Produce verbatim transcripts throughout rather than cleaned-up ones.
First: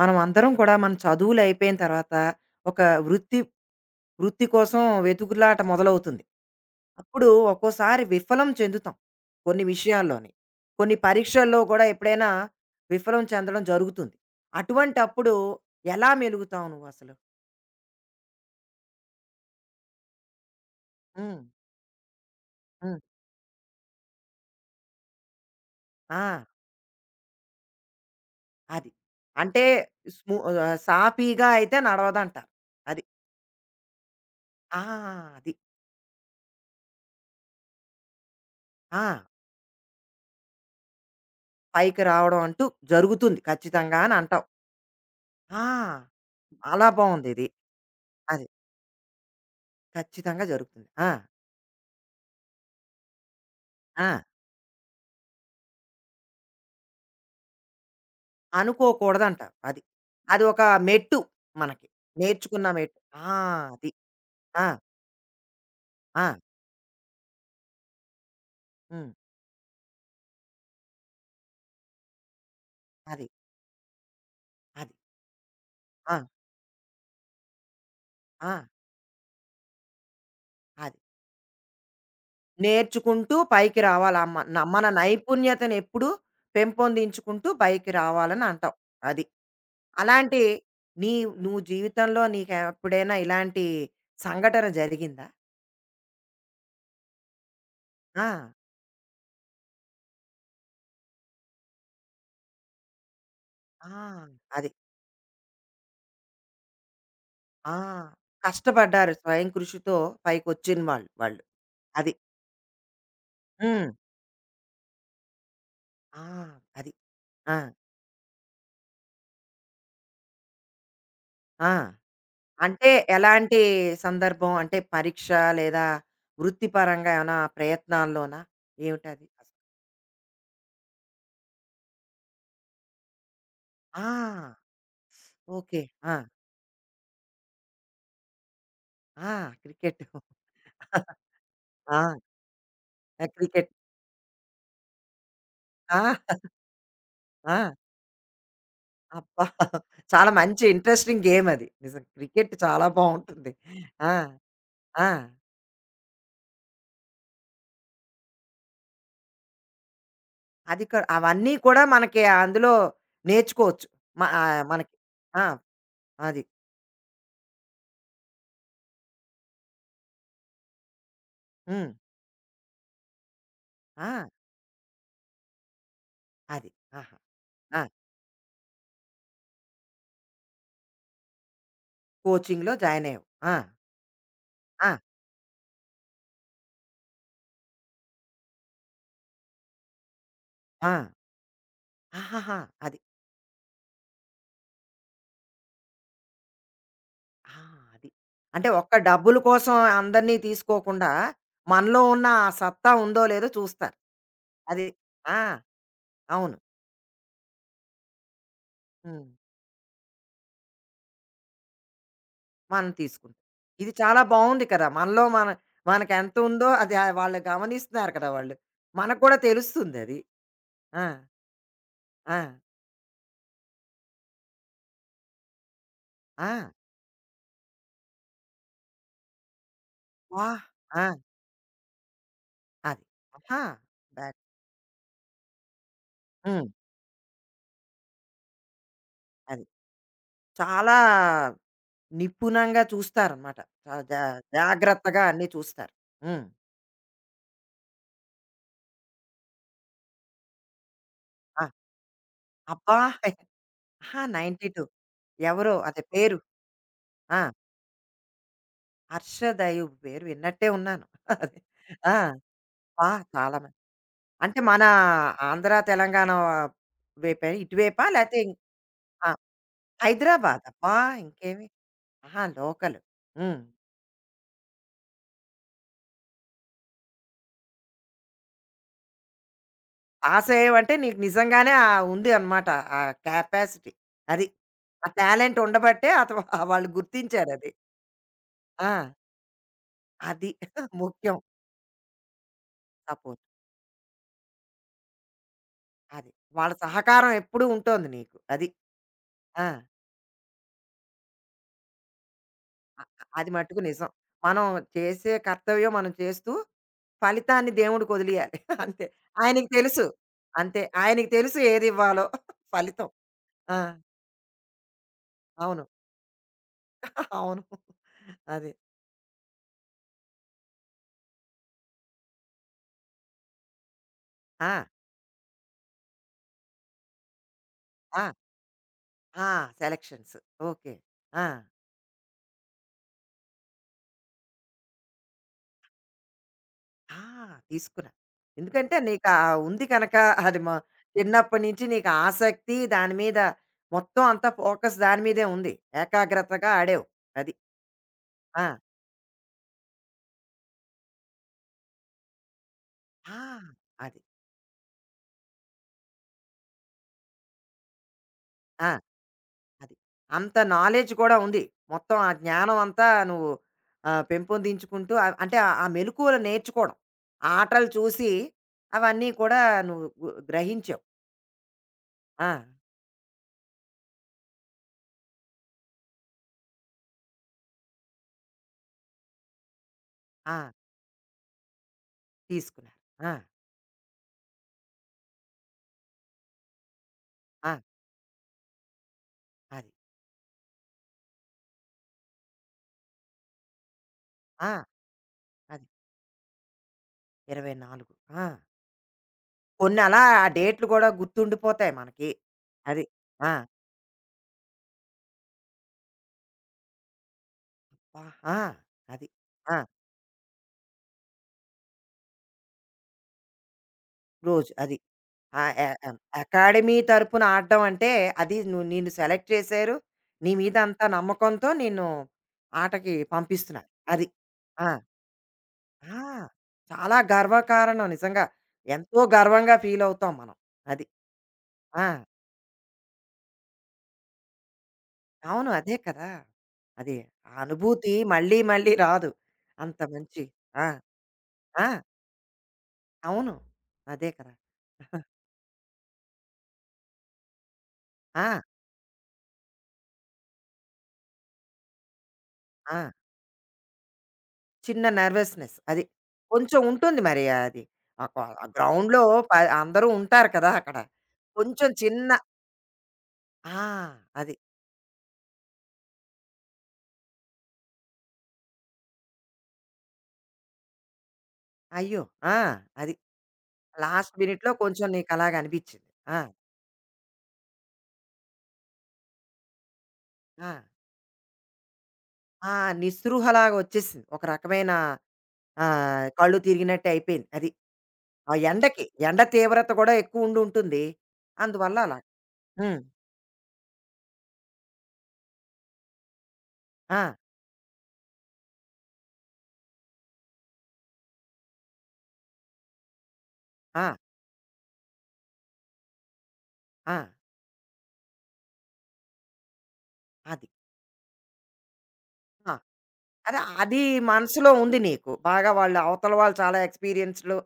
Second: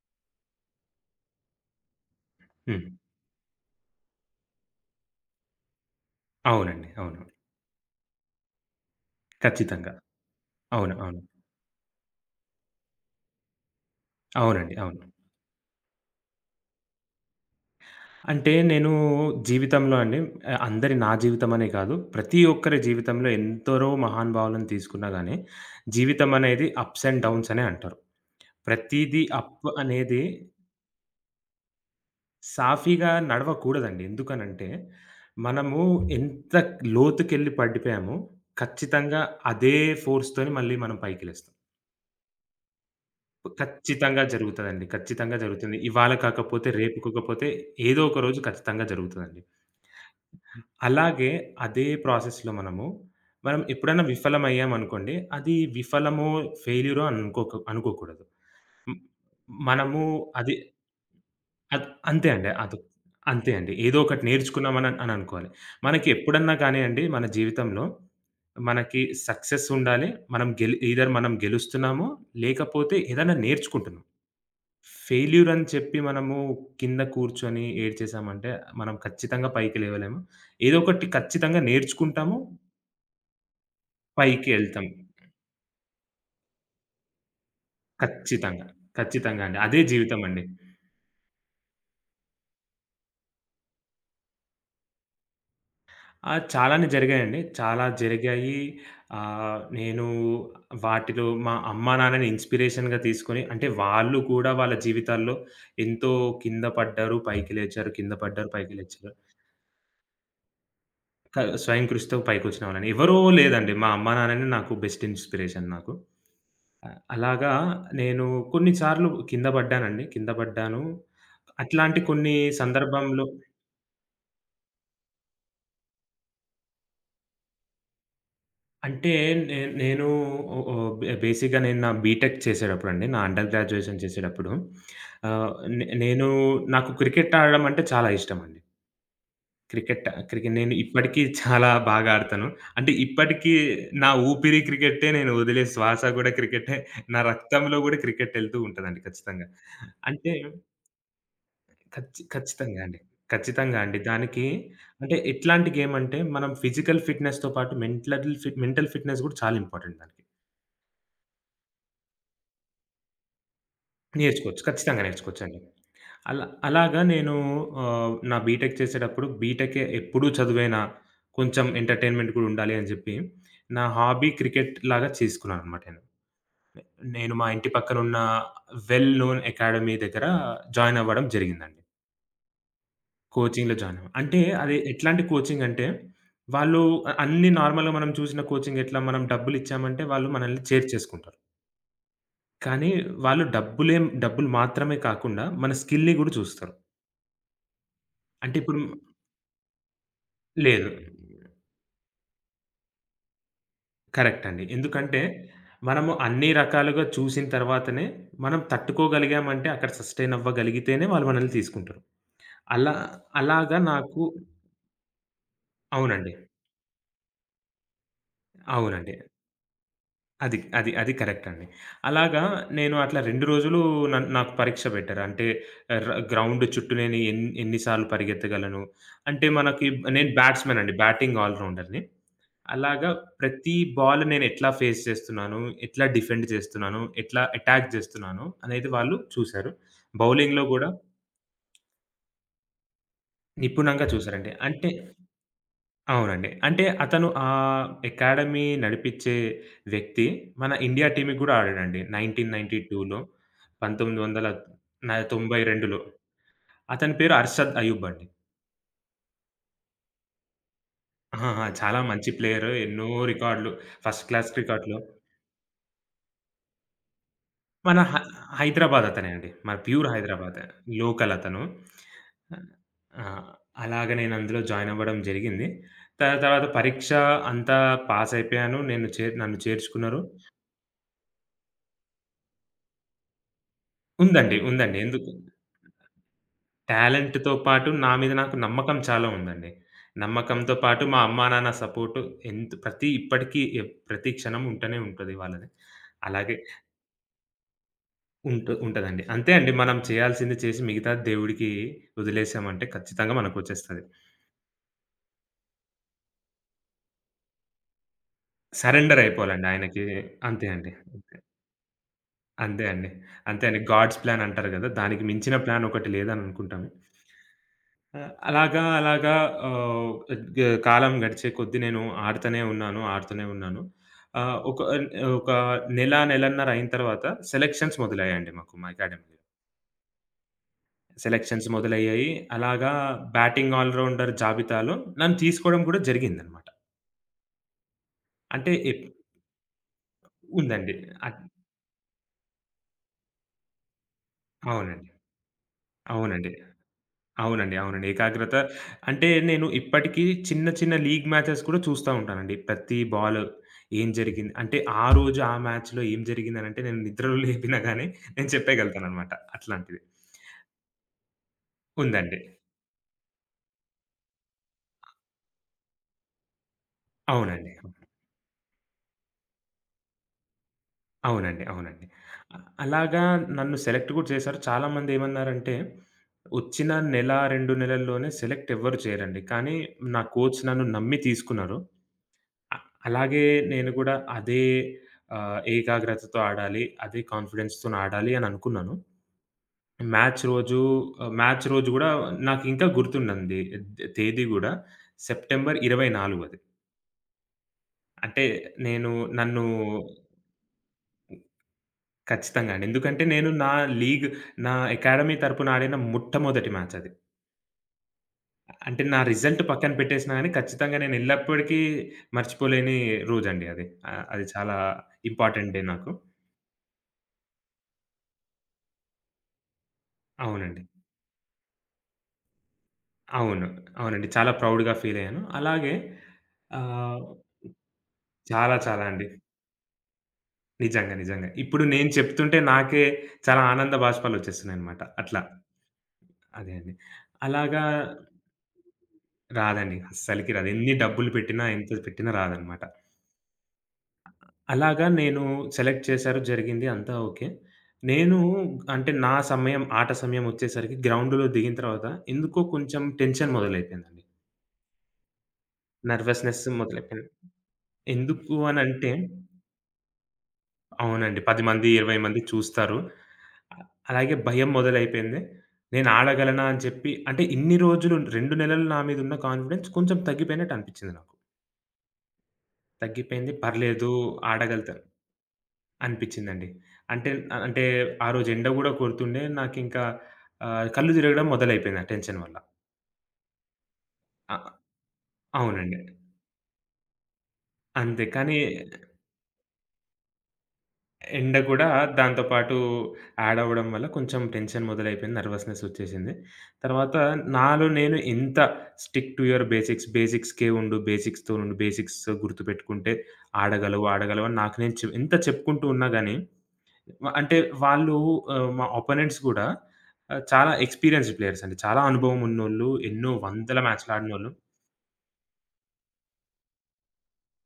మనం అందరం కూడా మన చదువులు అయిపోయిన తర్వాత ఒక హ్మ్. వృత్తి వృత్తి కోసం వెతుకులాట మొదలవుతుంది. అవునండి. అవును. అప్పుడు ఒక్కోసారి విఫలం చెందుతాం కొన్ని ఖచ్చితంగా. విషయాల్లోని. అవును. కొన్ని అవును. పరీక్షల్లో కూడా ఎప్పుడైనా విఫలం చెందడం జరుగుతుంది. అవునండి. అవును. అటువంటప్పుడు ఎలా మెలుగుతావు నువ్వసలు? అంటే నేను జీవితంలో అండి ఆహ్, అందరి నా హ్మ్. జీవితమనే కాదు, ప్రతి ఒక్కరి హ్మ్. జీవితంలో ఎందరో మహానుభావులను తీసుకున్నా గానీ, ఆ! జీవితం అనేది అప్స్ అండ్ డౌన్స్ అనే అంటారు. అది. ప్రతీదీ అంటే అప్ అనేది స్ము ఆహ్, సాఫీగా అయితే నడవదంటారు. అది. సాఫీగా నడవకూడదండి. ఎందుకనంటే, ఆ! అది. మనము ఎంత లోతుకెళ్ళి పడిపోయామో ఆ! ఖచ్చితంగా అదే ఫోర్స్‌తోని మళ్ళీ మనం పైకి లేస్తాం. పైకి రావడం అంటూ జరుగుతుంది ఖచ్చితంగా అని ఖచ్చితంగా అంటావు. జరుగుతదండి. ఖచ్చితంగా ఆ! జరుగుతుంది. ఇవాళ కాకపోతే, చాలా రేపు బావుందిది. కాకపోతే ఏదో ఒక రోజు అది. ఖచ్చితంగా జరుగుతదండి. ఖచ్చితంగా జరుగుతుంది. ఆ! అలాగే అదే ప్రాసెస్‌లో మనము, మనం ఎప్పుడైనా ఆ! విఫలమయ్యామనుకోండి, అది విఫలమో, ఫెయిల్యూరో అనుకోక అనుకోకూడదు. హ్మ్. అనుకోకూడదంటావు. అది. మనము అది అది ఒక మెట్టు అద్ మనకి. అంతే అండి. నేర్చుకున్న అది మెట్టు. ఆ! అంతే అండి. అది. ఏదో ఒకటి ఆ! నేర్చుకున్నామని అని అనుకోవాలి. మనకి ఆ! ఎప్పుడన్నా కానియండి మన జీవితంలో మనకి హ్మ్. సక్సెస్ ఉండాలి. మనం గెల్ ఐదర్ మనం గెలుస్తున్నాము, లేకపోతే అది. ఏదైనా నేర్చుకుంటున్నాం. అది. ఫెయిల్యూర్ అని చెప్పి ఆ! మనము కింద కూర్చొని ఏడ్చేసామంటే, ఆ! మనం ఖచ్చితంగా పైకి లేవలేము. ఏదో అది. ఒకటి ఖచ్చితంగా నేర్చుకుంటాము. నేర్చుకుంటూ పైకి రావాలి. అమ్మ పైకి న ఎళ్తాం. మన నైపుణ్యతను ఎప్పుడూ పెంపొందించుకుంటూ పైకి రావాలని ఖచ్చితంగా. అంటావు. అది. ఖచ్చితంగా అండి. అదే జీవితం అలాంటి అండి. నీ నువ్వు జీవితంలో నీకెప్పుడైనా ఇలాంటి సంఘటన జరిగిందా? ఆ! చాలానే జరిగాయండి. చాలా ఆ! జరిగాయి. ఆహ్, నేను వాటిలో మా అమ్మా నాన్నని ఇన్‌స్పిరేషన్‌గా తీసుకొని అంటే ఆ! వాళ్ళు కూడా అది. వాళ్ళ జీవితాల్లో ఎంతో కింద పడ్డారు, పైకి ఆ! లేచారు, కింద పడ్డారు, పైకి కష్టపడ్డారు. లేచారు. స్వయం కృషితో పైకొచ్చిన వాళ్ళు క వాళ్ళు. స్వయం అది. కృషితో పైకొచ్చిన వాళ్ళని. ఎవరో లేదండి. మా హ్మ్. అమ్మ, నాన్ననే నాకు బెస్ట్ ఇన్‌స్పిరేషన్ నాకు. ఆ! అది. ఆహ్, అలాగా ఆ! నేను కొన్ని సార్లు కింద పడ్డానండి. కింద పడ్డాను. ఆ! అట్లాంటి కొన్ని అంటే సందర్భంలో ఎలాంటి సందర్భం? అంటే పరీక్ష లేదా వృత్తిపరంగా ఏమైనా ప్రయత్నాల్లోనా? అంటే ఏమిటది? నే నేను ఓ ఓ బే బేసిక్‌గా నేను నా బీటెక్ చేసేటప్పుడండి. నా అండర్ గ్రాడ్యుయేషన్ చేసేటప్పుడు ఆ! ఆహ్, ఓకే. నే ఆ! నేను నాకు క్రికెట్ ఆడడం అంటే చాలా ఇష్టమండి. ఆ! Cricket cricket. క్రికెట్ నేను ఇప్పటికీ చాలా ఆ! బాగా ఆడతాను. అంటే ఇప్పటికీ క్రికెట్. నా ఊపిరి క్రికెట్టే. నేను వదిలే శ్వాస కూడా ఆ! క్రికెటే. నా ఆ! రక్తంలో కూడా క్రికెట్ ఎళ్తూ ఉంటదండి అబ్బా! ఖచ్చితంగా. చాలా అంటే మంచి ఇంట్రెస్టింగ్ గేమ్ అది. నిజం. ఖచ్చి క్రికెట్ ఖచ్చితంగా చాలా అండి. బావుంటుంది. ఖచ్చితంగా అండి. ఆ! దానికి ఆ! అంటే ఎట్లాంటి గేమ్ అంటే మనం ఫిజికల్ ఫిట్‌నెస్‌తో పాటు మెంటల్ ఫిట్ మెంటల్ ఫిట్‌నెస్ కూడా చాలా ఇంపార్టెంట్ దానికి. అది క అవన్నీ కూడా మనకి అందులో నేర్చుకోవచ్చు. మ నేర్చుకోవచ్చు. ఆహ్, మనకి. ఖచ్చితంగా ఆ! నేర్చుకోవచ్చండి. అది. అలా అలాగా నేను ఆహ్, నా బీటెక్ చేసేటప్పుడు బీటెకే ఎప్పుడూ చదువేనా, కొంచెం హ్మ్. ఎంటర్‌టైన్‌మెంట్ కూడా ఉండాలి అని జెప్పి, నా ఆ! హాబీ క్రికెట్ లాగా చేసుకున్నాననమాట నేను. అది. ఆహా! నేను మా ఇంటి ఆ! పక్కనున్న వెల్ నోన్ అకాడమీ దగ్గర జాయిన్ అవ్వడం జరిగిందండి. కోచింగ్‌లో జాయినయ్యావు. ఆ! కోచింగ్‌లో జాయిన్ అవ్వ అంటే అది ఆ! ఎట్లాంటి కోచింగ్ అంటే, వాళ్ళు అ అన్నీ నార్మల్‌గా మనం చూసిన కోచింగ్ ఎట్లా మనం డబ్బులిచ్చామంటే వాళ్ళు మనల్ని ఆ! చేర్చేసుకుంటారు. ఆహాహా! కానీ అది. వాళ్ళు డబ్బులేం డబ్బులు మాత్రమే కాకుండా మన స్కిల్‌ని గూడా చూస్తారు. ఆ! అది. అంటే అంటే ఇప్పుడు ఒక్క డబ్బుల కోసం అందరిని లేదు. తీసుకోకుండా, మనలో ఉన్న ఆ సత్తా ఉందో లేదో చూస్తారు. కరెక్ట్ అండి. అది. ఎందుకంటే, ఆ! మనము అన్ని అవును. రకాలుగా చూసిన తర్వాతనే, మనం హ్మ్. తట్టుకోగలిగామంటే అక్కడ సస్టైన్ అవ్వగలిగితేనే వాళ్ళు మనల్ని తీసుకుంటారు. మనం అలా తీసుకుంటాం. అలాగా ఇది చాలా నాకు బావుంది కదా! మనలో మన అవునండి. మనకెంతుందో అది ఆహ్, వాళ్ళు గమనిస్తున్నారు కదా వాళ్ళు. అవునండి. మనకు కూడా తెలుస్తుందది. అది. అది. ఆ! అది కరెక్ట్ అండి. ఆ! అలాగా నేను అట్లా రెండు రోజులు నన్ నాకు పరీక్ష పెట్టారు. అంటే ర గ్రౌండ్ ఆ! చుట్టూ నేను ఎన్ ఎన్ని సార్లు పరిగెత్తగలను. అంటే మనకి నేను వాహ్! బ్యాట్స్‌మెన్ అండి. ఆ! బ్యాటింగ్ ఆల్ రౌండర్‌ని. అది. అలాగా ఆహా! ప్రతి బాల్ దట్ నేనెట్లా ఫేస్ చేస్తున్నాను, ఎట్లా డిఫెండ్ హ్మ్. చేస్తున్నాను, ఎట్లా అటాక్ చేస్తున్నాను అనేది వాళ్ళు అది. చూసారు. బౌలింగ్‌లో గూడా చాలా నిపుణంగా చూస్తారనమాట. చాలా నిపుణంగా జా చూసారండి. అంటే జాగ్రత్తగా అన్నీ చూస్తారు. హ్మ్. అవునండి. అంటే అతను ఆహ్, అకాడమీ నడిపిచ్చే వ్యక్తి మన ఇండియా టీమ్‌కి గూడా ఆ! ఆడాడండి. అబ్బా! 1992లో ఆహా! తొంభై రెండు ఎవరో వెయ్యిన్నీ తొమ్మిది వందల తొంభై రెండులో అదే పేరు. అతని పేరు ఆ! అర్షద్ అయూబ్ అండి. 'హర్ష దైవ్' పేరు విన్నట్టే ఉన్నాను. ఆ! అది. ఆ! చాలా ఆ! మంచి ప్లేయరు. ఎన్నో అబ్బా! చాలా రికార్డులు ఫస్ట్ క్లాస్ అంటే మన రికార్డులు. ఆంధ్ర, తెలంగాణ వైపే మన ఇటువైపా? హ లేతే ఇం హైదరాబాద్ అతనే ఆ! అండి. మన ప్యూర్ హైదరాబాద్. హైదరాబాదే. అబ్బా! లోకల్ అతను. ఇంకేమి. ఆహా! లోకల్. ఆ! హ్మ్. అలాగ నేను అందులో జాయిన్ అవ్వడం జరిగింది. దాని తర్వాత పరీక్ష అంతా పాస్ అయిపోయాను. నేను చే నన్ను చేర్చుకున్నారు. పాసయ్యావంటే నీకు నిజంగానే ఆహ్, ఉంది అనమాట. ఆ కెపాసిటీ. అది. ఉందండి. ఉందండి. ఆ ఎందుకు టాలెంట్ ఉండబట్టే అత వాళ్ళు టాలెంట్‌తో గుర్తించారది. పాటు నా మీద నాకు ఆ! నమ్మకం చాలా ఉందండి. అది. నమ్మకంతో పాటు మా ముఖ్యం అమ్మానాన్న సపోర్ట్ ఎంత్ ప్రతి సపోర్ట్. ఇప్పటికీ ఎ ప్రతి క్షణం ఉంటూనే ఉంటది వాళ్ళది. అది. అలాగే వాళ్ళ సహకారం ఎప్పుడూ ఉంటోంది నీకు. అది. ఉంటు ఉంటదండి. అంతే ఆ! అండి. మనం చేయాల్సింది చేసి మిగతాది దేవుడికి వదిలేసామంటే ఖచ్చితంగా అది మట్టుకు మనకొచ్చేస్తది. నిజం. మనం చేసే కర్తవ్యం మనం చేస్తూ ఫలితాన్ని దేవుడికి వదిలియాలి. అంతే. సరెండర్ అయిపోవాలండి ఆయనకి ఆయనకి. తెలుసు. అంతే అంతే. అండి. ఆయనకి అంతే. తెలుసు ఏదివ్వాలో అంతే ఫలితం. అండి. అంతే ఆ! అండి. గాడ్స్ ప్లాన్ అంటారు గదా! దానికి మించిన అవును. ప్లాన్ ఒకటి లేదని అనుకుంటాము. అవును. ఆ! అది. అలాగా అలాగా ఆహ్, గ కాలం గడిచే కొద్దీ నేను ఆడుతూనే ఉన్నాను, ఆడుతూనే ఉన్నాను. ఆహ్, ఆ! ఒక ఆహ్, ఒక నెల, నెలన్నర అయిన తర్వాత సెలక్షన్స్ ఆ! మొదలయ్యాయండి మాకు మా అకాడమీలో. ఆ! సెలక్షన్స్. ఓకే. ఆ! సెలక్షన్స్ మొదలయ్యాయి. అలాగా బ్యాటింగ్ ఆల్ రౌండర్ జాబితాలో నన్ను తీసుకోవడం కూడా జరిగిందనమాట. ఆ! తీసుకున్నా. అంటే ఎందుకంటే ఎప్ నీకా ఉంది కనక అది మ ఉందండి. అట్ చిన్నప్పటి నుంచి నీకు ఆసక్తి దాని మీద మొత్తం అంతా ఫోకస్ అవునండి. దాని మీదే ఉంది. అవునండి. ఏకాగ్రతగా ఆడావు. అది. అవునండి. అవునండి. ఏకాగ్రత ఆ! అంటే నేను ఇప్పటికీ చిన్న చిన్న లీగ్ మ్యాచెస్ కూడా చూస్తా ఉంటానండి. ప్రతి ఆ! బాల్ ఏం అది. జరిగింది? అంటే ఆ రోజు ఆ మ్యాచ్‌లో ఏం జరిగిందనంటే నేను నిద్రలో లేపినా గాని నేను ఆ! చెప్పేయగలుగుతాననమాట. అది. అట్లాంటిది. అంత నాలెడ్జ్ కూడా ఉంది. మొత్తం ఆ ఉందండి. జ్ఞానం అంతా నువ్వు ఆహ్, పెంపొందించుకుంటూ ఆహ్, అంటే ఆ మెలుకువలు నేర్చుకోవడం. ఆ అవునండి. ఆటలు చూసి అవన్నీ కూడా నువ్వు గు గ్రహించావు. అవునండి. అవునండి. ఆ! అ అలాగా నన్ను సెలెక్ట్ కూడా చేశారు. చాలామంది ఏమన్నారంటే, వచ్చిన నెల, రెండు నెలల్లోనే సెలెక్ట్ ఎవ్వరు చేయరండి. కానీ నా ఆ! కోచ్ నన్ను నమ్మి తీసుకున్నారు. అ తీసుకున్నారు. ఆ! అలాగే నేను కూడా అదే ఆహ్, ఏకాగ్రతతో ఆడాలి. అదే ఆ! కాన్ఫిడెన్స్‌తోని ఆడాలి అని అనుకున్నాను. అది. మ్యాచ్ రోజు ఆహ్, మ్యాచ్ రోజు గూడా నాకింకా గుర్తుందండి. తేదీ ఆ! గూడా సెప్టెంబర్ అది. ఇరవై నాలుగు అది. ఇరవై నాలుగు అంటే ఆ! నేను నన్ను కొన్ని అలా ఆ డేట్లు కూడా గుర్తుండిపోతాయి మనకి. ఖచ్చితంగా అండి. అది. ఎందుకంటే నేను ఆ! నా లీగ్ నా అకాడమీ తరపున ఆడిన మొట్టమొదటి మ్యాచ్ అది. వా, ఆ! అంటే నా అది. రిజల్ట్ ఆ! పక్కన పెట్టేసినా గాని ఖచ్చితంగా నేను ఎల్లప్పటికీ మర్చిపోలేని రోజండి అది. ఆహ్, అది రోజు చాలా అది. ఆ! ఇంపార్టెంట్ డే ఎ నాకు. ఎం అకాడమీ తరపున ఆడడం అంటే, అది నువ్వు నిన్ను సెలెక్ట్ చేశారు. నీ మీద అవునండి. అంత నమ్మకంతో నిన్ను ఆటకి అవును. పంపిస్తున్నారు. అది. అవునండి. చాలా ఆ! ప్రౌడ్‌గా ఫీల్ అయ్యాను. అలాగే ఆ! చాలా ఆహ్, గర్వకారణం నిజంగా. చాలా చాలా ఎంతో అండి. గర్వంగా ఫీలవుతాం మనం. అది. నిజంగా నిజంగా. ఇప్పుడు ఆ! నేను చెప్తుంటే నాకే చాలా ఆనంద బాష్పాలొచ్చేస్తున్నాయన్నమాట. అట్లా. అవును. అదే కదా! అదే అండి. అది. ఆ అలాగా అనుభూతి మళ్ళీ మళ్ళీ రాదు. రాదండి. అంత మంచి అస్సలకి రాదు. ఆ! ఎన్ని డబ్బులు పెట్టినా, ఆ! ఎంత పెట్టినా రాదన్నమాట. అవును. అదే కదా! అలాగా నేను సెలెక్ట్ చేశారు. జరిగింది అంతా ఓకే. నేను ఆ! అంటే నా సమయం ఆట సమయం వచ్చేసరికి గ్రౌండ్‌లో దిగిన తర్వాత ఎందుకో ఆ! కొంచెం టెన్షన్ మొదలైపోయిందండి. చిన్న నెర్వస్‌నెస్ అది. నర్వస్‌నెస్ కొంచెం ఉంటుంది మొదలైపోయింది. మరి అది. ఆ కొ ఎందుకు ఆ అనంటే గ్రౌండ్‌లో ప అందరూ ఉంటారు కదా! అక్కడ. అవునండి. పది మంది, కొంచెం ఇరవై చిన్న మంది చూస్తారు. అ ఆ! అలాగే అది. భయం మొదలైపోయింది. నేను ఆడగలనా అని చెప్పి అంటే ఇన్ని రోజులు రెండు నెలలు నా మీద ఉన్న కాన్ఫిడెన్స్ కొంచెం తగ్గిపోయినట్టు అనిపించింది నాకు. అయ్యో! ఆ! అది. తగ్గిపోయింది. పర్లేదు లాస్ట్ మినిట్‌లో ఆడగలుగుతా కొంచెం నీకలాగా అనిపించింది. ఆ! అనిపిచ్చిందండి. అంటే ఆహ్, అంటే ఆ రోజు ఎండ గూడా కొడుతుండే. నాకింకా ఆ! ఆహ్, కళ్ళు తిరగడం మొదలైపోయింది ఆ టెన్షన్ వల్ల. ఆ నిస్పృహలాగా వచ్చేసింది. ఒక అ రకమైన అవునండి. ఆహ్, కళ్ళు తిరిగినట్టు అయిపోయింది. అది. అంతే. ఆ కానీ ఎండకి, ఎండ తీవ్రత కూడా ఎక్కువుండుంటుంది. ఎండ గూడా అందువల్ల అలా. దాంతో పాటు హ్మ్. యాడ్ అవ్వడం వల్ల కొంచెం టెన్షన్ మొదలైపోయింది. నర్వస్‌నెస్ ఒచ్చేసింది. తర్వాత ఆ! నాలో నేను ఎంత స్టిక్ టు యువర్ బేసిక్స్, బేసిక్స్‌కే ఉండు, బేసిక్స్‌తో ఉండు, బేసిక్స్ గుర్తుపెట్టుకుంటే ఆడగలవు, ఆ! ఆడగలవు అని నాకు నేను చె ఎంత చెప్పుకుంటూ ఉన్నా గాని ఆ! వ అంటే వాళ్ళు ఆహ్, మా అపోనెంట్స్ గూడా ఆహ్, అది. చాలా ఎక్స్‌పీరియన్స్‌డ్ ప్లేయర్స్ అండి. చాలా అనుభవం ఆ! ఉన్నోళ్ళు, ఎన్నో అదే వందల అది మ్యాచ్‌లు ఆడినోళ్ళు. మనసులో ఉంది నీకు. బాగా వాళ్ళు అవతల వాళ్ళు చాలా ఎక్స్‌పీరియన్స్‌లు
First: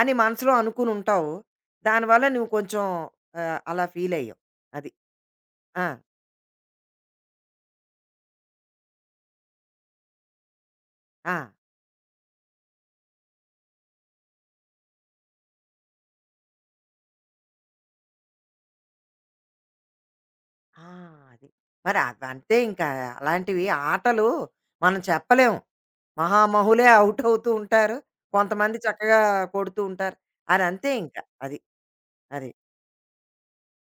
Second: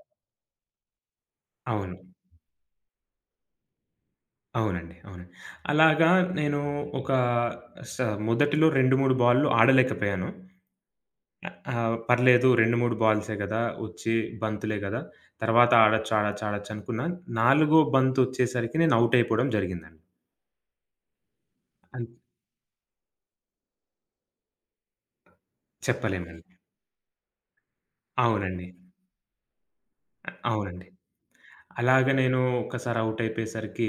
అని మనసులో అనుకునుంటావు. అవును. దానివల్ల నువ్వు కొంచెం ఆహ్, అలా ఫీలయ్యావు. అది. అవునండి. అవునండి. ఆ! అలాగా నేను ఒక స మొదటిలో రెండు, మూడు బాల్లు ఆడలేకపోయాను. ఆ! ఆహ్, ఆహ్, పర్లేదు రెండు, మూడు బాల్సే గదా! వచ్చి బంతులే గదా! తర్వాత ఆడొచ్చు, ఆడొచ్చు, ఆడొచ్చు అనుకున్నా. నాలుగు బంతొచ్చేసరికి నేను ఔట్ అయిపోవడం జరిగిందండి. ఆ! అది. మరి అన్ అవంతే ఇంకా అలాంటివి ఆటలు మనం చెప్పలేము. చెప్పలేమండి. మహామహులే ఔట్ అవుతూ ఉంటారు. అవునండి. కొంతమంది చక్కగా కొడుతూ ఉంటారు. ఆహ్, అది అవునండి. అంతే ఇంకా. అది. అలాగ నేను అది. ఒక్కసారి ఔట్ అయిపోయేసరికి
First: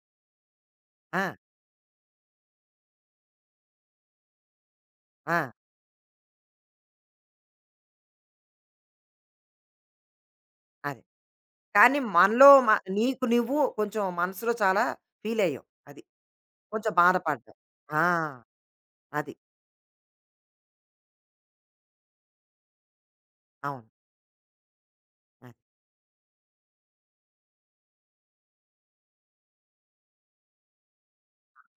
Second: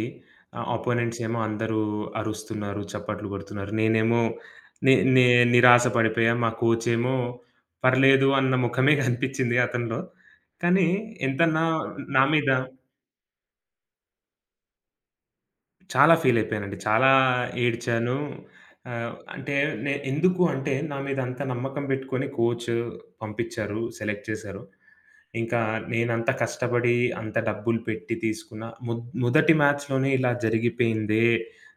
ఆహ్, అపోనెంట్స్ ఆ! ఏమో అందరూ అరుస్తున్నారు, చప్పట్లు కొడుతున్నారు. నేనేమో నే నే ఆ! నిరాశ పడిపోయా. మా కోచ్ ఏమో పర్లేదు అన్న ముఖమే కనిపించింది అతనిలో. కానీ అది. ఎంతన్నా కానీ నా నా మీద మనలో మ నీకు నువ్వు కొంచెం మనసులో చాలా ఫీలయ్యావు. అది. చాలా ఫీల్ అయిపోయానండి. కొంచెం చాలా బాధపడ్డావు. ఆ! ఏడ్చాను. ఆహ్, అది. అంటే నే ఎందుకు అంటే నా మీద అంత నమ్మకం పెట్టుకొని కోచ్ పంపించారు, అవును. సెలెక్ట్ చేశారు. అది. ఇంకా నేనంత కష్టపడి, అంత డబ్బులు పెట్టి తీసుకున్న మొ మొదటి మ్యాచ్‌లోనే ఇలా జరిగిపోయిందే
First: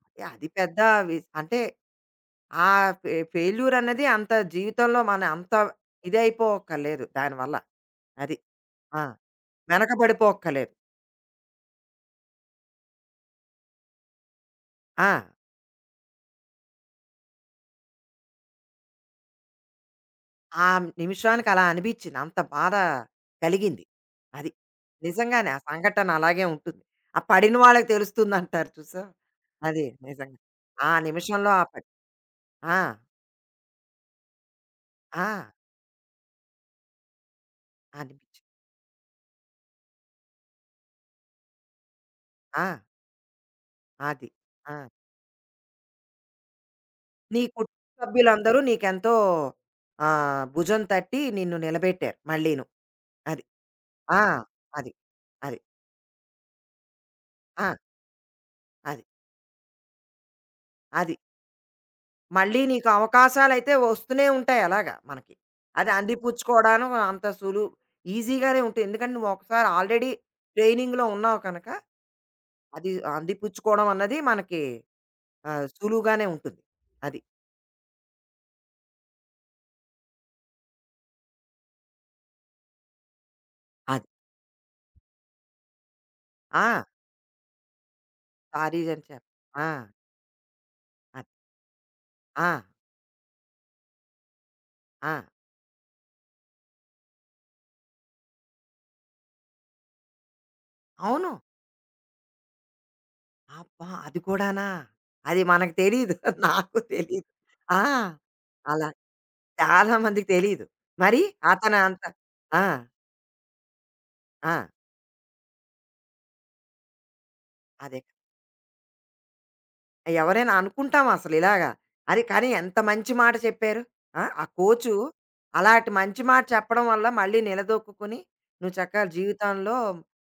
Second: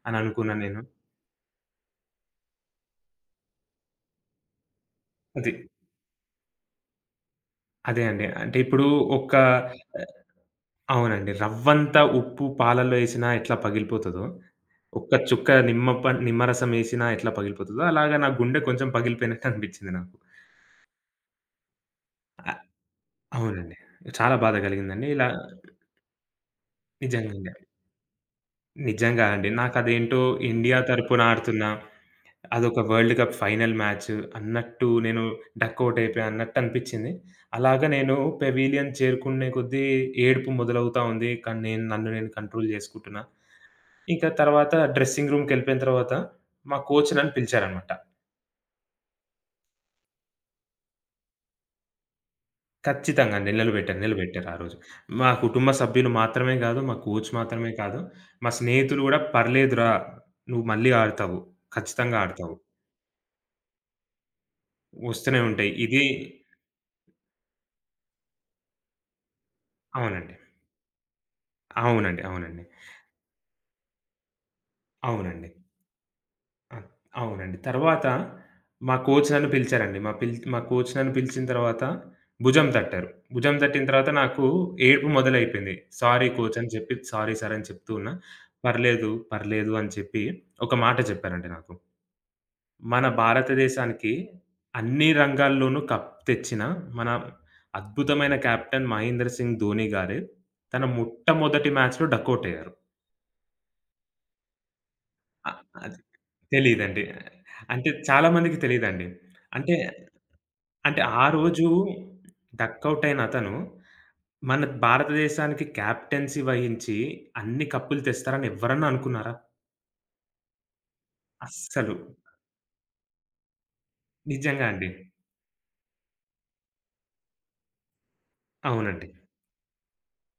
అని అది అనుకున్నా పెద్ద నేను. వి అంటే ఆ ఫె ఫెయిల్యూర్ అన్నది అంత జీవితంలో మనం అది. అంత ఇదైపోక్కర్లేదు దానివల్ల. అదే అండి. అది. అంటే ఇప్పుడు ఆ! ఒక ఆహ్, వెనకబడిపోక్కర్లేదు. అవునండి. రవ్వంత ఉప్పు పాలల్లో ఎసినా ఎట్లా పగిలిపోతదో, ఆ! ఒక్క చుక్క నిమ్మ పం నిమ్మరసం ఎసినా ఎట్లా పగిలిపోతదో, అలాగా నా గుండె కొంచెం పగిలిపోయినట్టు అనిపించింది నాకు. ఆ నిమిషానికి అలా అనిపించింది. అంత అ బాధ అవునండి. కలిగింది. చాలా అది. బాధ కలిగిందండి. ఇలా నిజంగానే ఆ సంఘటన అలాగే ఉంటుంది. ఆ నిజంగా అండి. పడిన వాళ్ళకి తెలుస్తుందంటారు చూసావా? నిజంగా అండి. అది నాకదేంటో నిజంగా. ఇండియా ఆ తరపున నిమిషంలో ఆ ఆడుతున్నా పడి ఆ! అదొక వరల్డ్ కప్ ఫైనల్ మ్యాచ్ అన్నట్టు నేను ఆ! డకౌట్ అయిపోయా అన్నట్టనిపిచ్చింది. అలాగా నేను అనిపించింది. పెవిలియన్ చేరుకునే కొద్దీ ఏడుపు మొదలవుతా ఉంది. కానీ నేను నన్ను నేను ఆ! కంట్రోల్ జేసుకుంటున్నా. అది. ఇంకా తర్వాత ఆ! డ్రెస్సింగ్ రూమ్‌కెళ్ళిపోయిన తర్వాత మా కోచ్ నన్ను నీ కుటుంబ పిలిచారనమాట. సభ్యులందరూ నీకెంతో ఆహ్, భుజం తట్టి నిన్ను నిలబెట్టారు మళ్ళీను. ఖచ్చితంగా అది. అండి. నిలబెట్టారు, ఆ! నిలబెట్టారు ఆ రోజు. అది. మా అది. కుటుంబ సభ్యులు మాత్రమే గాదు, మా కోచ్ ఆ! మాత్రమే కాదు, మా స్నేహితులు అది. గూడా "పర్లేదురా! నువ్వు మళ్ళీ అది. ఆడతావు. ఖచ్చితంగా ఆడతావు. మళ్ళీ నీకు అవకాశాలైతే వస్తూనే ఉంటాయి అలాగా మనకి. వస్తూనే ఉంటాయి." అది ఇది అందిపుచ్చుకోవడం అంత సులువు ఈజీగానే ఉంటుంది. ఎందుకంటే నువ్వు ఒకసారి ఆల్రెడీ అవునండి. ట్రైనింగ్‌లో ఉన్నావు కనుక అవునండి. అవునండి. అది అందిపుచ్చుకోవడం అన్నది మనకి అవునండి. ఆహ్, సులువుగానే ఉంటుంది. ఆ! అది. అవునండి. తర్వాత మా కోచ్ నన్ను పిలిచారండి. మా పిల్ మా కోచ్ నన్ను పిలిచిన తర్వాత భుజం తట్టారు. భుజం తట్టిన అది. తర్వాత నాకు ఏడుపు మొదలైపోయింది. సారీ కోచ్ అని ఆ! చెప్పి, సారీ సార్ అని చెప్తూ ఉన్నా. సారీ అని పర్లేదు, చెప్ప ఆ! పర్లేదు అని చెప్పి ఒక మాట అది. చెప్పారండి నాకు. ఆ! మన భారతదేశానికి అన్ని ఆ! రంగాల్లోనూ కప్ తెచ్చిన మన అద్భుతమైన కెప్టెన్ మహేంద్ర సింగ్ ధోని గారే తన అవును. మొట్టమొదటి మ్యాచ్‌లో డకౌట్ అయ్యారు. అబ్బా! అది కూడానా? అది అ మనకు అది తెలీదు. నాకు తెలీదండి. తెలీదు. ఆ! అంటే చాలా మందికి అలా తెలీదండి. అంటే చాలా మందికి తెలీదు. అంటే మరి ఆ రోజు అతను అంత ఆ! డకౌట్ అయిన అతను, ఆ! మన భారతదేశానికి కెప్టెన్సీ వహించి అన్ని అదే. కప్పులు తెస్తారని ఎవ్వరన్నా అనుకున్నారా? ఎవరైనా అనుకుంటాం అసలు ఇలాగా. అస్సలు. అది కానీ ఎంత మంచి మాట చెప్పారు. ఆ! ఆ నిజంగా అండి. కోచు అలాంటి మంచి మాట చెప్పడం వల్ల మళ్ళీ నిలదొక్కుకొని నువ్వు చక్కగా అవునండి. జీవితంలో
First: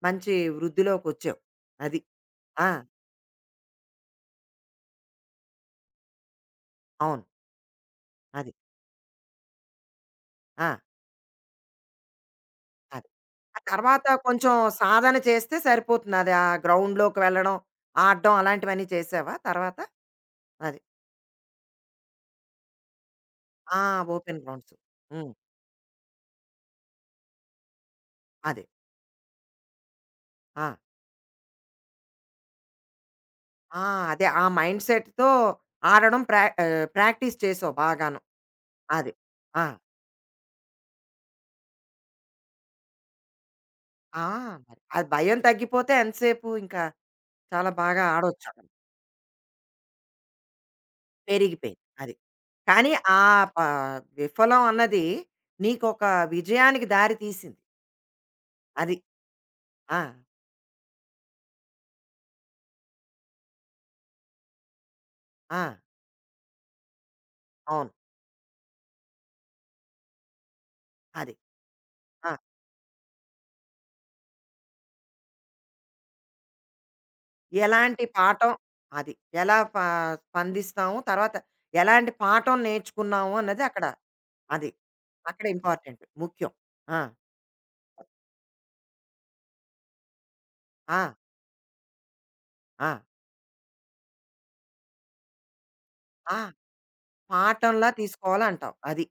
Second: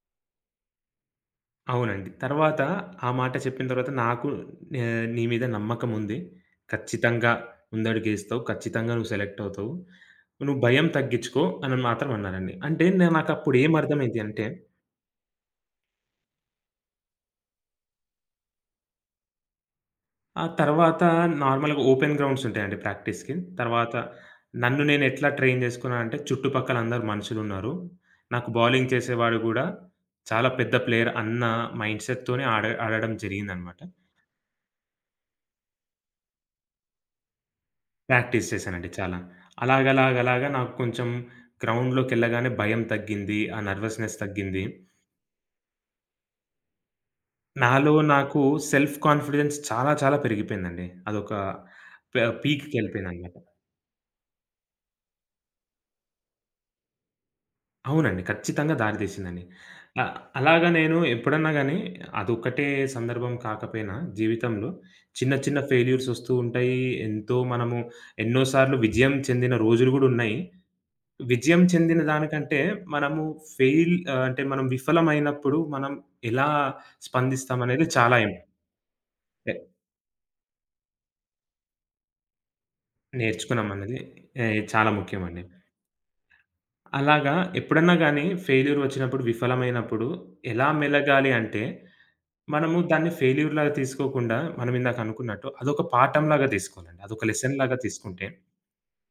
మంచి వృద్ధిలోకొచ్చావు. అది. అవునండి. తర్వాత ఆ! ఆ మాట చెప్పిన తర్వాత నాకు నే నీ మీద నమ్మకం ఉంది. అవును. ఖచ్చితంగా ముందడుగేస్తావు. అది. ఖచ్చితంగా నువ్వు సెలెక్ట్ అవుతావు. నువ్వు ఆ! భయం తగ్గించుకో అని మాత్రం అన్నారండి. అంటే నే అది. నాకప్పుడు ఆ ఏం తర్వాత అర్థమైంది అంటే కొంచెం సాధన చేస్తే సరిపోతుంది. అది ఆ గ్రౌండ్‌లోకి వెళ్ళడం, ఆడడం అలాంటివన్నీ చేసావా తర్వాత? ఆ అది. తర్వాత నార్మల్‌గా ఓపెన్ గ్రౌండ్స్ ఉంటాయండి ప్రాక్టీస్‌కి. ఆ! తర్వాత ఓపెన్ గ్రౌండ్స్. నన్ను నేనెట్లా హ్మ్. ట్రైన్ చేసుకున్నానంటే చుట్టుపక్కల అందరూ మనుషులున్నారు. నాకు అదే. బౌలింగ్ చేసేవాడు గూడా చాలా ఆ! పెద్ద ప్లేయర్ అన్న మైండ్ సెట్‌తోనే ఆడ ఆడడం జరిగిందనమాట. ఆ! అదే. ఆ మైండ్‌సెట్‌తో ఆడడం ప్రా ఆహ్, ప్రాక్టీస్ చేసావు బాగాను. ప్రాక్టీస్ చేశానండి అది. చాలా. ఆ! అలాగలాగలాగా నాకు కొంచెం గ్రౌండ్‌లోకెళ్ళగానే భయం తగ్గింది. ఆ నర్వస్‌నెస్ ఆ! తగ్గింది. మరి అది భయం తగ్గిపోతే ఎంతసేపు ఇంకా చాలా నాలో బాగా నాకు ఆడొచ్చు అక్కడ. సెల్ఫ్ కాన్ఫిడెన్స్ చాలా చాలా పెరిగిపోయిందండి. అదొక పెరిగిపోయింది. అది. ప కానీ ఆ పీక్‌కెళ్ళిపోయిందనమాట. ప విఫలం అన్నది నీకొక విజయానికి దారి తీసింది. అవునండి. ఖచ్చితంగా అది. దారి తీసిందండి. ఆ! ఆహ్, అలాగా నేను ఎప్పుడన్నా గాని అదొక్కటే సందర్భం కాకపోయినా జీవితంలో చిన్న చిన్న ఆ! ఫెయిల్యూర్స్ ఒస్తూ ఉంటాయి. ఎంతో మనము అవును. ఎన్నో సార్లు విజయం చెందిన రోజులు గూడా ఉన్నాయి. అది. విజయం చెందిన ఆ! దానికంటే మనము ఫెయిల్ ఆహ్, అంటే మనం విఫలమైనప్పుడు మనం ఎలా స్పందిస్తామనేది ఎలాంటి చాలా ఇం పాఠం అది ఎ ఎలా పా స్పందిస్తాము? తర్వాత ఎలాంటి పాఠం నేర్చుకున్నాము అన్నది అక్కడ నేర్చుకున్నామన్నది ఎ అది. చాలా ముఖ్యమండి. అక్కడ ఇంపార్టెంట్. ముఖ్యం. ఆ! అలాగా ఎప్పుడన్నా గాని ఫెయిల్యూర్ ఒచ్చినప్పుడు, విఫలమైనప్పుడు ఎలా ఆ! మెలగాలి అంటే మనము ఆ! దాన్ని ఫెయిల్యూర్‌లాగా తీసుకోకుండా, మనం ఇందాక అనుకున్నట్టు అదొక ఆ! పాఠంలాగా తీసుకోవాలండి. అదొక లెసన్‌లాగా పాఠంలా తీసుకుంటే తీసుకోవాలంటావు. అది.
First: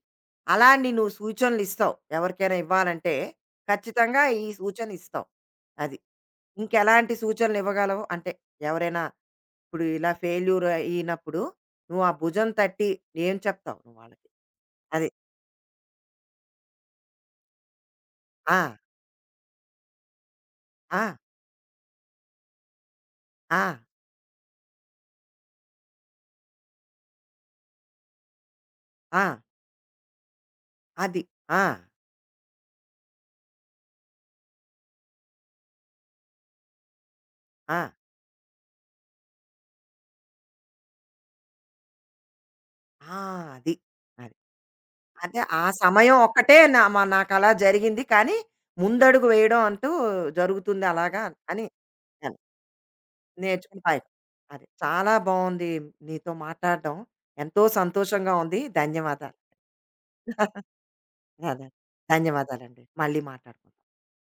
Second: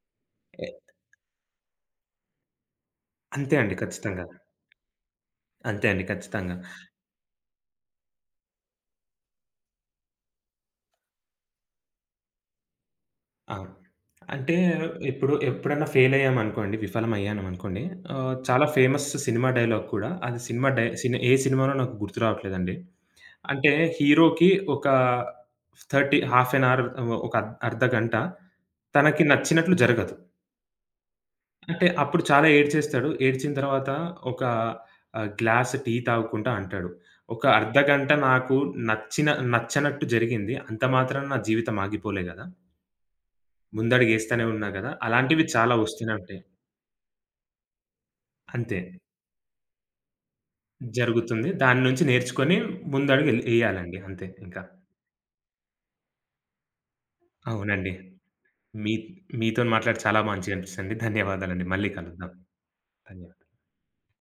ఎ అలా ని నువ్వు సూచనలిస్తావు. ఎవరికైనా ఇవ్వాలంటే అంతే అండి ఖచ్చితంగా ఖచ్చితంగా. ఈ సూచన ఇస్తావు. అంతే అది. అండి ఖచ్చితంగా. ఇంకెలాంటి సూచనలు ఇవ్వగలవు? అంటే ఎవరైనా ఇప్పుడు ఇలా ఫెయిల్యూర్ అయినప్పుడు నువ్వు ఆ భుజం తట్టి ఏం ఆ! చెప్తావు నువ్వు వాళ్ళకి? అంటే అది. ఇప్పుడు ఎప్పుడైనా ఫెయిల్ అయ్యామనుకోండి, విఫలమయ్యామనుకోండి ఆహ్, ఆ! చాలా ఫేమస్ సినిమా డైలాగ్ కూడా అది సినిమా డై ఆ! సిని ఏ సినిమానో నాకు గుర్తు రావట్లేదండి. ఆ! అంటే హీరోకి ఒక ముప్పై హాఫ్ ఎన్ అవర్ ఒక అర్ధగంట తనకి ఆ! నచ్చినట్లు జరగదు. అది. ఆ! అంటే అప్పుడు చాలా ఏడ్చేస్తాడు. ఏడ్చిన తర్వాత ఒక ఆహ్, గ్లాస్ టీ తాగుకుంటా అంటాడు. ఒక ఆ! అర్ధగంట నాకు నచ్చిన నచ్చనట్టు జరిగింది. అంత మాత్రాన నా జీవితం ఆగిపోలే గదా! ఆ! అది. అది. ముందడుగేస్తానే ఉన్నా గదా! అంటే అలాంటివి ఆ చాలా వస్తూనే సమయం ఉంటాయి. ఒక్కటే నా మ నాకలా జరిగింది. కానీ, అంతే. ముందడుగు వేయడం అంటూ జరుగుతుంది అలాగా అని జరుగుతుంది. దాని నుంచి అని నేర్చుకొని ముందడుగు ఎల్ నేర్చుకుని ఎయ్యాలండి. పైకి అంతే ఇంకా. అది. చాలా బావుంది నీతో మాట్లాడడం. ఎంతో అవునండి. సంతోషంగా ఉంది. మీ ధన్యవాదాలు. మీతోని మాట్లాడి చాలా మంచిగా అనిపిచ్చిందండి. ధన్యవాదాలండి. అదే. మళ్ళీ కలుద్దాం. ధన్యవాదాలండి. మళ్ళీ ధన్యవాదాలు. మాట్లాడుకుందాం.